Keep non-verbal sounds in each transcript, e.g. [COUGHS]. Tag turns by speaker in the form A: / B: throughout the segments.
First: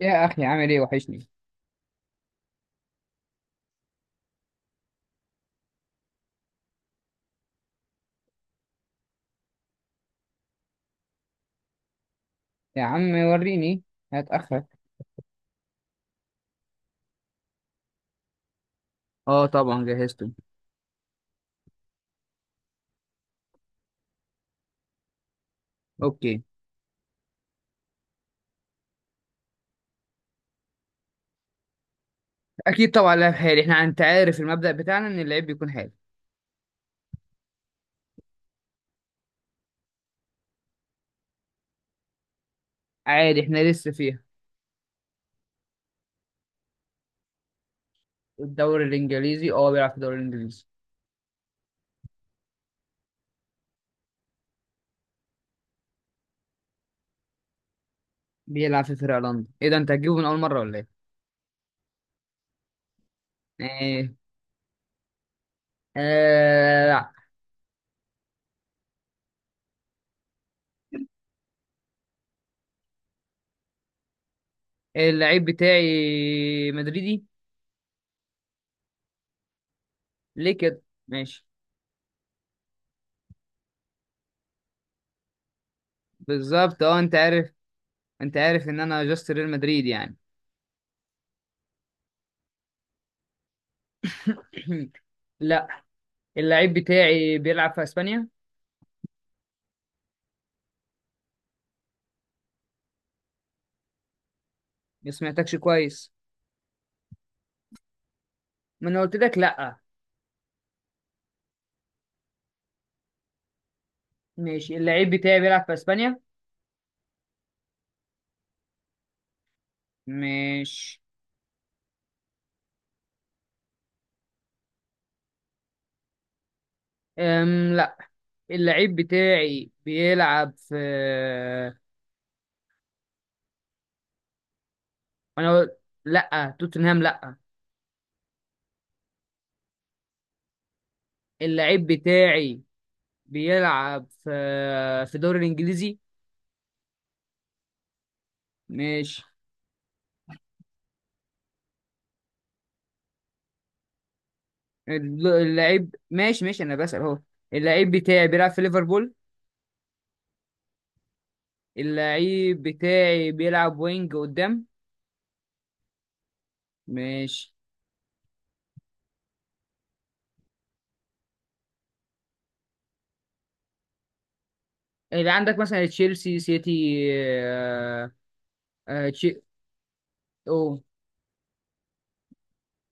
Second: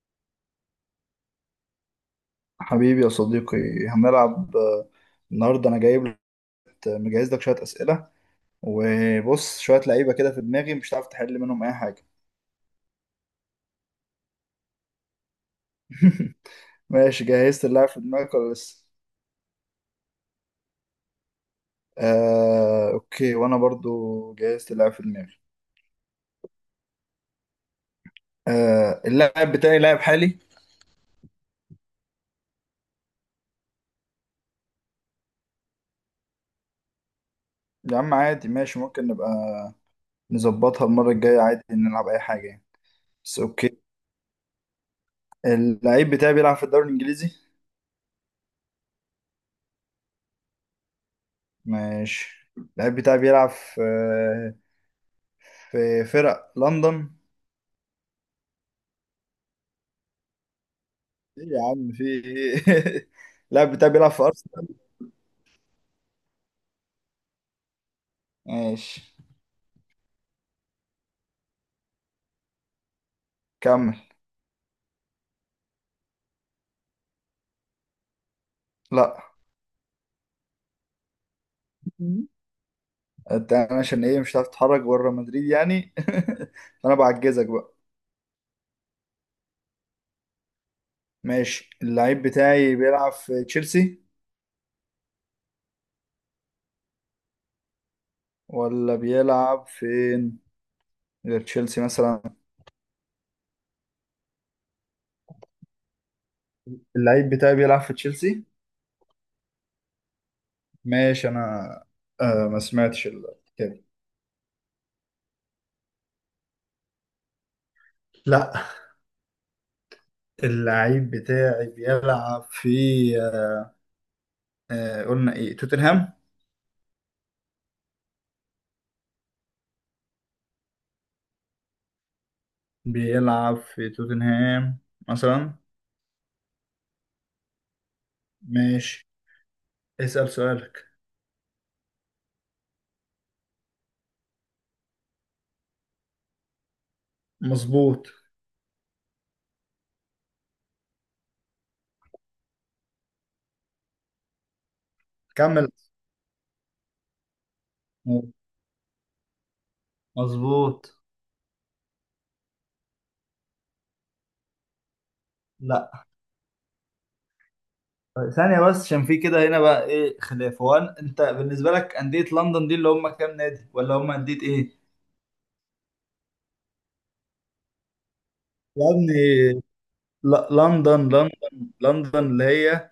A: يا أخي، عامل إيه؟ وحشني.
B: حبيبي يا صديقي، هنلعب. النهارده انا جايب لك، مجهز لك شويه اسئله وبص شويه لعيبه كده في دماغي مش هتعرف تحل منهم اي حاجه.
A: يا عم وريني. هتأخر.
B: [LAUGHS] ماشي، جهزت اللاعب في دماغك ولا لسه؟
A: اه، طبعا جهزته.
B: اوكي، وانا برضو جهزت اللاعب في دماغي.
A: اوكي.
B: اللاعب بتاعي لاعب حالي.
A: اكيد طبعا لعب حالي، احنا انت عارف المبدأ بتاعنا ان اللعيب بيكون حالي.
B: يا عم عادي، ماشي، ممكن نبقى نظبطها المره الجايه، عادي نلعب اي حاجه يعني. بس
A: عادي احنا
B: اوكي.
A: لسه فيها.
B: اللعيب بتاعي بيلعب في الدوري الانجليزي.
A: الدوري الانجليزي، بيلعب في الدوري الانجليزي.
B: ماشي. اللعيب بتاعي بيلعب في فرق لندن.
A: بيلعب في فرقة لندن؟ ايه ده، انت هتجيبه من اول مرة ولا ايه؟
B: ايه يا عم في ايه. [LAUGHS] اللاعب بتاعي بيلعب
A: ايه.
B: في ارسنال.
A: آه لا.
B: ماشي، كمل.
A: اللعيب بتاعي مدريدي.
B: لا.
A: ليه كده؟ ماشي.
B: مم. انت، انا عشان ايه مش هتعرف تتحرك بره مدريد يعني.
A: بالظبط
B: [LAUGHS] فانا
A: اه، انت
B: بعجزك
A: عارف.
B: بقى.
A: انت عارف ان انا جاست ريال مدريد يعني.
B: ماشي. اللعيب بتاعي بيلعب في تشيلسي.
A: [COUGHS] لا. اللعيب بتاعي بيلعب في اسبانيا.
B: ولا بيلعب فين غير تشيلسي مثلا.
A: ما سمعتكش كويس.
B: اللعيب بتاعي بيلعب في تشيلسي.
A: ما انا قلت لك لا.
B: ماشي، انا ما سمعتش كده.
A: ماشي، اللعيب بتاعي بيلعب في اسبانيا.
B: لا.
A: مش.
B: اللعيب بتاعي بيلعب في آه قلنا ايه، توتنهام.
A: لا. اللعيب بتاعي بيلعب في.
B: بيلعب في توتنهام مثلا.
A: انا قلت لا، توتنهام لا.
B: ماشي، اسأل سؤالك.
A: اللعيب بتاعي بيلعب في الدوري الانجليزي.
B: مظبوط.
A: ماشي،
B: كمل.
A: اللعيب ماشي ماشي، انا بسأل اهو. اللعيب بتاعي بيلعب في ليفربول.
B: مظبوط.
A: اللعيب بتاعي بيلعب وينج قدام.
B: لا.
A: ماشي.
B: ثانية بس، عشان في كده هنا بقى ايه خلاف، هو انت بالنسبة لك أندية لندن دي اللي هم كام نادي، ولا هم أندية ايه؟
A: اللي عندك مثلا تشيلسي، سيتي،
B: يا
A: آه تشي...
B: ابني، لا،
A: أوه،
B: لندن لندن. لندن اللي هي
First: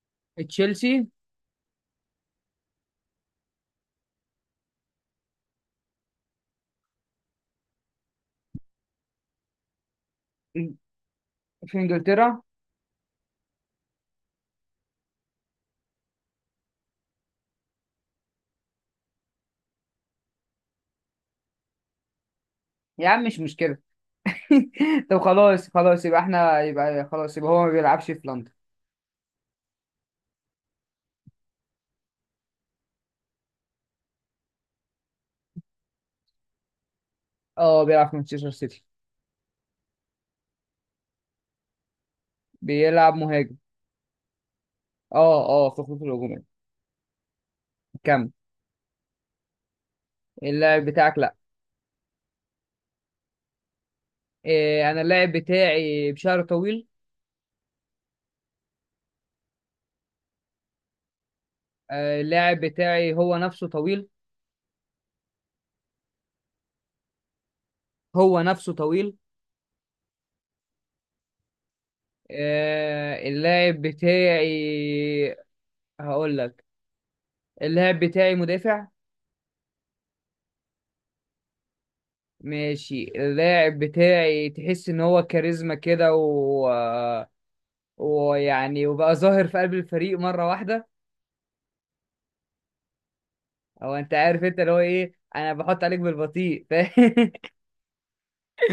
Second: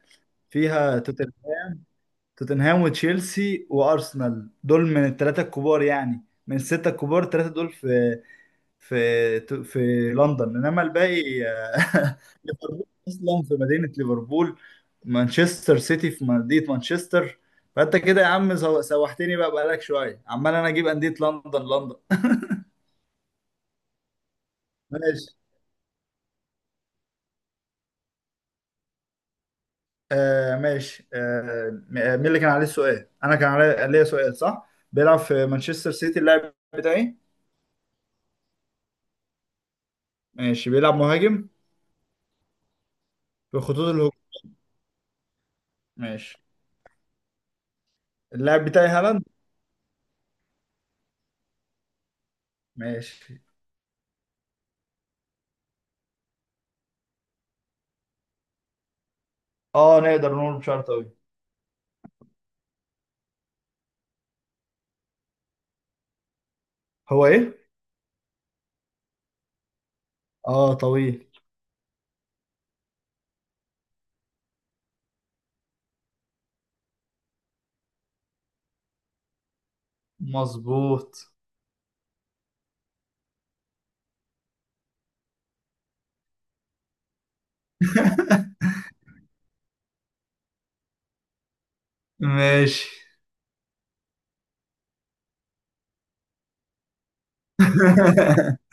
B: فيها
A: تشيلسي.
B: توتنهام وتشيلسي وأرسنال، دول من الثلاثة الكبار يعني، من الستة الكبار الثلاثة دول في لندن، انما الباقي
A: في انجلترا.
B: [LAUGHS] ليفربول اصلا في مدينه ليفربول، مانشستر سيتي في مدينه مانشستر. فانت كده يا عم سوحتني بقى، بقالك شويه عمال انا اجيب انديه لندن لندن.
A: يا عم مش مشكله. [LAUGHS]
B: [LAUGHS]
A: طب
B: ماشي.
A: خلاص خلاص، يبقى احنا يبقى خلاص يبقى هو ما بيلعبش في لندن.
B: ماشي، مين اللي كان عليه السؤال، انا كان علي ليا سؤال صح، بيلعب في مانشستر سيتي اللاعب بتاعي.
A: اه، بيلعب في مانشستر سيتي.
B: ماشي، بيلعب مهاجم
A: بيلعب مهاجم.
B: في خطوط الهجوم.
A: اه اه، في الخطوط
B: ماشي.
A: الهجوميه. كمل.
B: اللاعب بتاعي هالاند.
A: اللاعب بتاعك لا.
B: ماشي.
A: إيه، انا اللاعب بتاعي بشعره طويل.
B: اه، نقدر نقول بشعر طويل.
A: اللاعب بتاعي هو نفسه طويل.
B: هو ايه؟
A: هو نفسه طويل.
B: اه، طويل.
A: اللاعب بتاعي هقول لك. اللاعب بتاعي مدافع.
B: مظبوط.
A: ماشي، اللاعب بتاعي تحس ان هو كاريزما كده و... ويعني وبقى ظاهر في قلب الفريق مرة واحدة.
B: ماشي.
A: او انت عارف، انت اللي هو ايه، انا بحط عليك بالبطيء، [LAUGHS] فاهم؟
B: [LAUGHS]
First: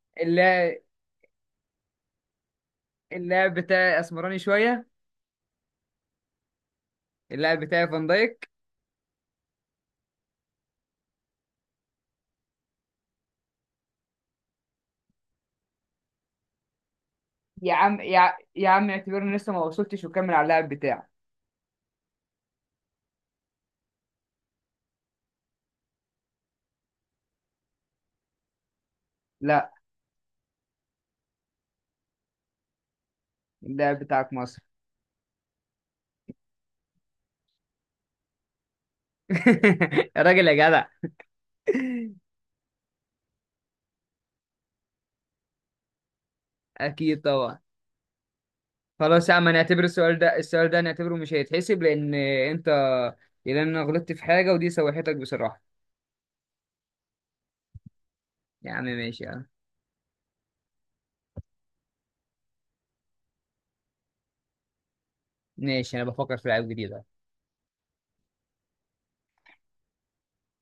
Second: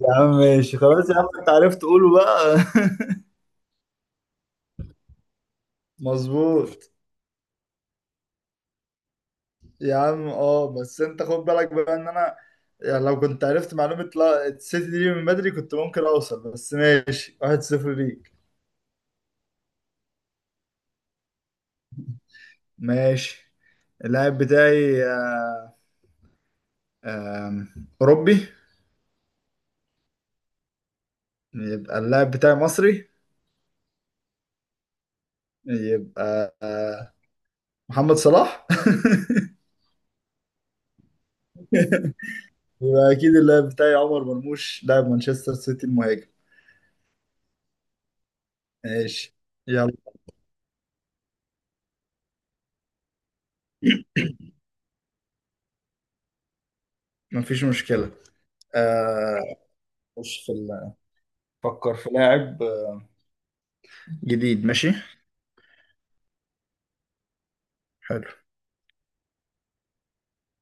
B: يا عم ماشي،
A: اللاعب
B: خلاص يا عم انت عرفت تقوله بقى.
A: اللاعب بتاعي اسمراني شوية.
B: [LAUGHS] مظبوط.
A: اللاعب بتاعي فان دايك.
B: يا عم اه، بس انت خد بالك بقى ان انا يعني، لو كنت عرفت معلومة لا السيتي دي من بدري، كنت ممكن اوصل، بس ماشي، واحد صفر ليك.
A: يا عم اعتبرني لسه ما وصلتش، وكمل على اللاعب بتاعك.
B: ماشي. اللاعب بتاعي آه، آم، اوروبي.
A: لا.
B: يبقى اللاعب بتاعي مصري.
A: اللاعب بتاعك مصر.
B: يبقى محمد صلاح.
A: [LAUGHS] يا راجل يا جدع.
B: [LAUGHS] يبقى اكيد اللاعب بتاعي عمر مرموش، لاعب مانشستر سيتي المهاجم.
A: اكيد طبعا. خلاص يا
B: ماشي.
A: عم، هنعتبر
B: يلا.
A: السؤال ده، السؤال ده هنعتبره مش هيتحسب لان انت... لان انا غلطت في حاجه، ودي سوحتك بصراحه.
B: مفيش مشكلة.
A: يا عم ماشي يا عم.
B: آه، خش في فكر في لاعب جديد. ماشي.
A: ماشي، انا بفكر في لعيب جديد أهو.
B: حلو.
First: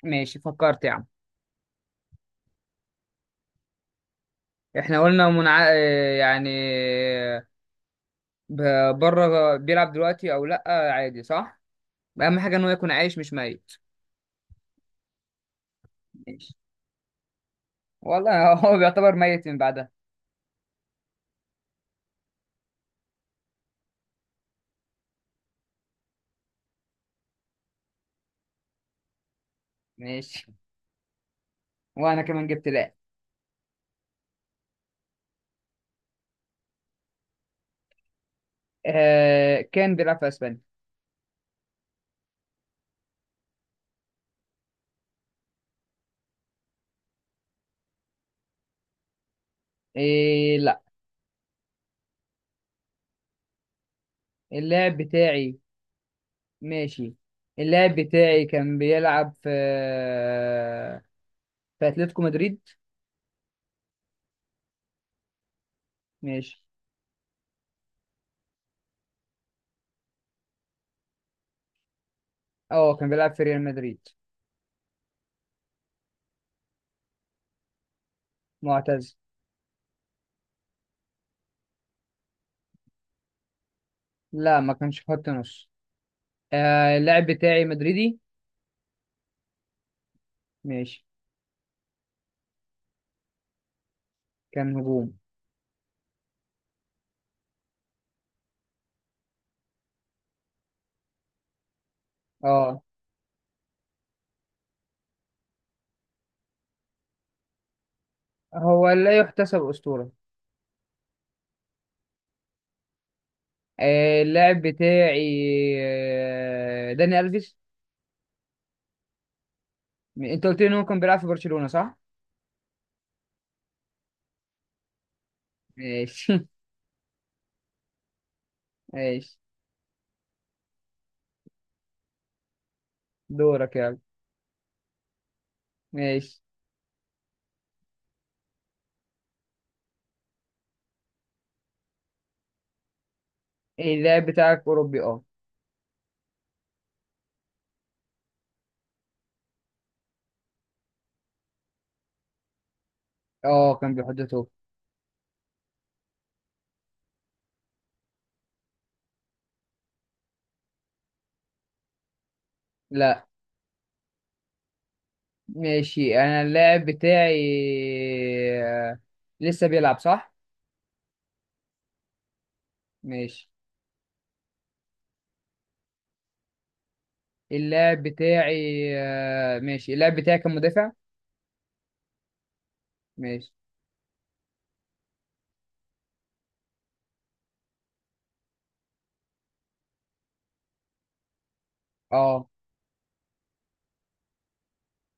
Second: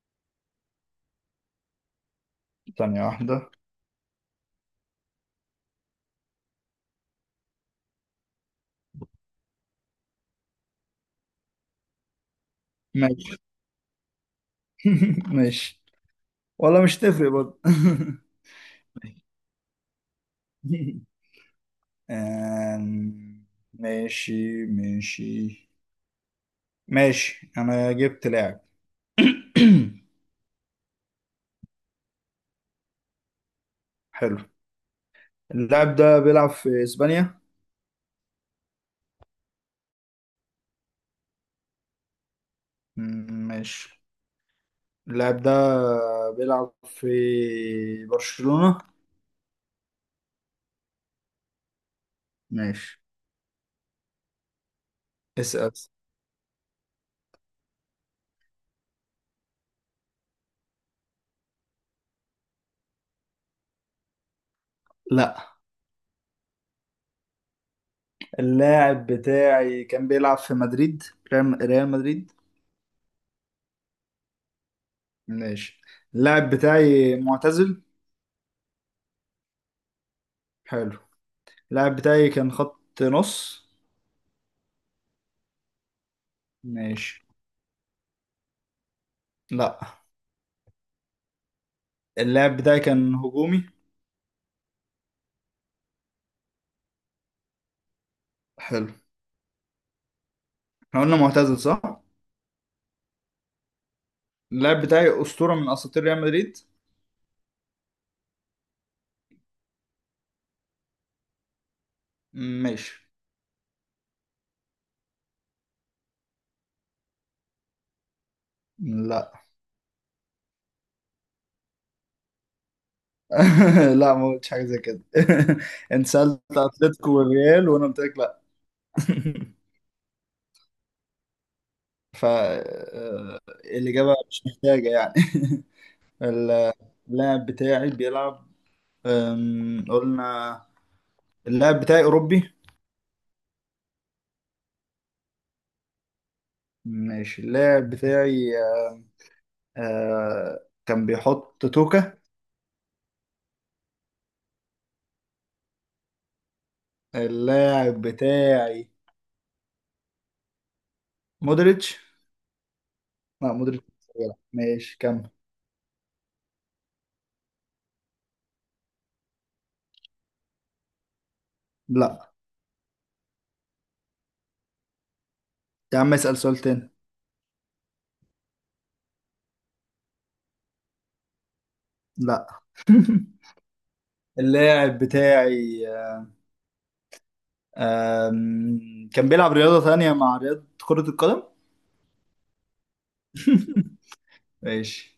A: ماشي فكرت يا عم.
B: ثانية واحدة.
A: احنا قلنا منع... آه، يعني بره بيلعب دلوقتي او لا عادي صح؟ اهم حاجه انه يكون عايش مش
B: ماشي.
A: ميت.
B: [LAUGHS] ماشي.
A: ماشي.
B: ولا مش تفرق برضه.
A: والله، [LAUGHS] هو بيعتبر
B: [LAUGHS]
A: ميت من بعدها.
B: آم، ماشي ماشي ماشي، انا جبت لاعب. [CLEARS THROAT]
A: ماشي، وانا كمان جبت لاعب.
B: حلو. اللاعب ده بيلعب في اسبانيا.
A: كان بيلعب في اسبانيا.
B: ماشي. اللاعب ده بيلعب في برشلونة.
A: إيه لا.
B: ماشي،
A: اللاعب بتاعي.
B: اسأل.
A: ماشي، اللاعب بتاعي كان بيلعب في اتلتيكو مدريد.
B: لا.
A: ماشي.
B: اللاعب بتاعي كان بيلعب في مدريد، ريال مدريد.
A: اه، كان بيلعب في ريال مدريد.
B: ماشي. اللاعب بتاعي معتزل.
A: معتز.
B: حلو. اللاعب بتاعي كان خط نص.
A: لا ما كانش خط نص.
B: ماشي.
A: اللاعب بتاعي مدريدي.
B: لا.
A: ماشي.
B: اللاعب بتاعي كان هجومي.
A: كان هجوم.
B: حلو. احنا قلنا معتزل صح.
A: اه.
B: اللاعب بتاعي أسطورة من أساطير ريال مدريد.
A: هو لا يحتسب أسطورة.
B: ماشي.
A: اللاعب بتاعي داني ألفيس.
B: لا.
A: انت قلت لي ان هو كان بيلعب في برشلونة صح؟
B: [LAUGHS] لا، ما قلتش حاجه زي كده. [LAUGHS] انت
A: ماشي
B: سالت اتلتيكو والريال وانا قلت لك لا.
A: [LAUGHS] ماشي.
B: [LAUGHS] ف
A: دورك يلا.
B: الاجابه مش محتاجه يعني. [LAUGHS]
A: ماشي.
B: اللاعب بتاعي بيلعب، قلنا اللاعب بتاعي أوروبي.
A: إيه، اللاعب بتاعك أوروبي اه.
B: ماشي. اللاعب بتاعي كان بيحط توكا.
A: اه، كان بيحط توب.
B: اللاعب بتاعي مودريتش.
A: لا.
B: لا مودريتش مش بيلعب. ماشي، كمل.
A: ماشي، انا اللاعب بتاعي آه، لسه بيلعب صح؟
B: لا.
A: ماشي.
B: يا عم اسأل سؤال تاني.
A: اللاعب بتاعي ماشي اللاعب بتاعي كان مدافع.
B: لا.
A: ماشي.
B: اللاعب بتاعي كان بيلعب رياضة تانية مع رياضة كرة القدم.
A: اه
B: ماشي.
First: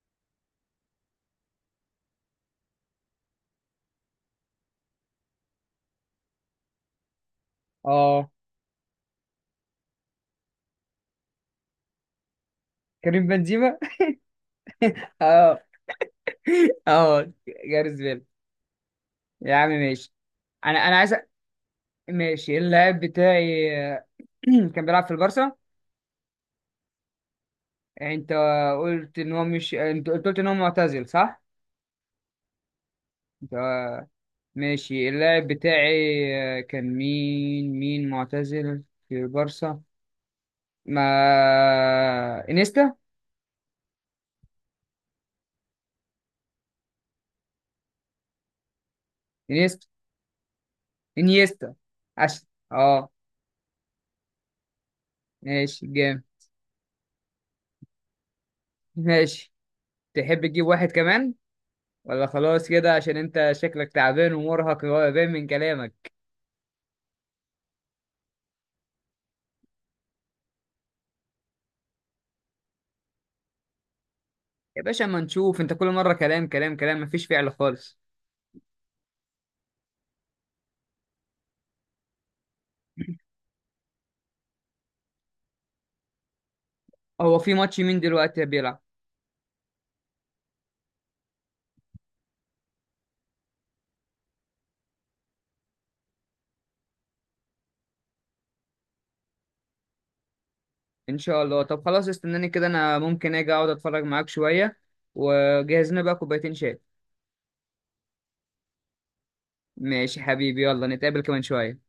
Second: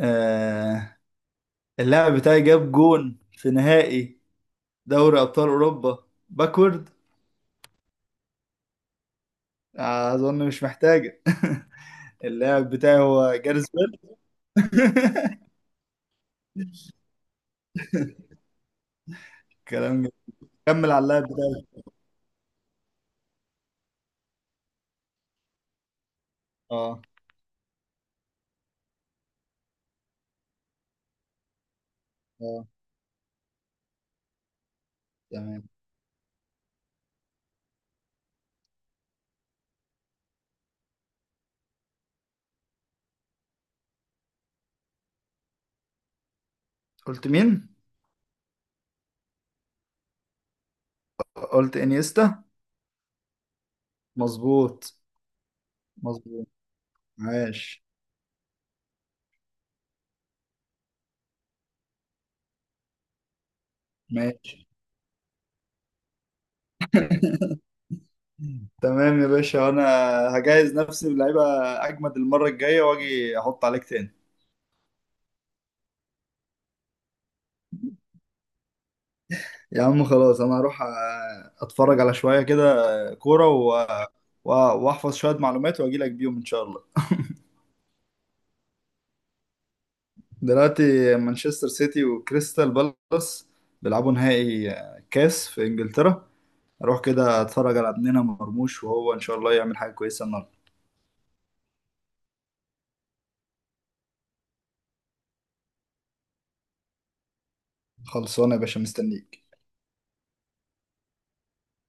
B: آه، اللاعب بتاعي جاب جون في نهائي دوري أبطال أوروبا، باكورد.
A: اه.
B: أظن مش محتاجة. [LAUGHS] اللاعب بتاعي
A: كريم
B: هو جاريث
A: بنزيما.
B: بيل.
A: [LAUGHS]
B: [LAUGHS]
A: اه اه. جاريث بيل. يا عم
B: كلام جميل.
A: ماشي. انا
B: كمل
A: انا
B: على
A: عايز
B: اللاعب بتاعي.
A: ماشي اللاعب بتاعي [CLEARS THROAT] كان بيلعب في البارسا.
B: اه،
A: انت قلت ان هو مش، انت قلت ان هو معتزل صح؟
B: اه.
A: ده. ماشي، اللاعب
B: تمام.
A: بتاعي كان مين معتزل في البارسا؟ ما انيستا،
B: قلت مين؟
A: انيستا، انيستا.
B: قلت انيستا.
A: عشان اه.
B: مظبوط.
A: ماشي جامد.
B: مظبوط. ماشي.
A: [LAUGHS] ماشي. تحب تجيب واحد كمان ولا خلاص كده؟ عشان انت شكلك تعبان
B: ماشي.
A: ومرهق، وهو باين من كلامك.
B: [LAUGHS] تمام يا باشا. وانا هجهز نفسي بلعيبه، اجمد المره الجايه واجي احط عليك تاني.
A: يا باشا، اما نشوف، انت كل مرة كلام كلام كلام، مفيش فعل خالص.
B: يا عم خلاص، انا هروح اتفرج على شويه كده، كوره واحفظ شويه معلومات واجي لك بيهم ان شاء الله.
A: هو في ماتش مين دلوقتي بيلعب؟
B: دلوقتي مانشستر سيتي وكريستال بالاس بيلعبوا نهائي كاس في انجلترا. اروح كده اتفرج على ابننا مرموش، وهو ان شاء الله يعمل حاجه كويسه النهارده.
A: ان شاء الله. طب خلاص، استناني كده، انا ممكن اجي اقعد اتفرج معاك شوية، وجهز لنا بقى كوبايتين شاي.
B: خلصانه يا باشا، مستنيك.
A: ماشي حبيبي، يلا نتقابل كمان شوية.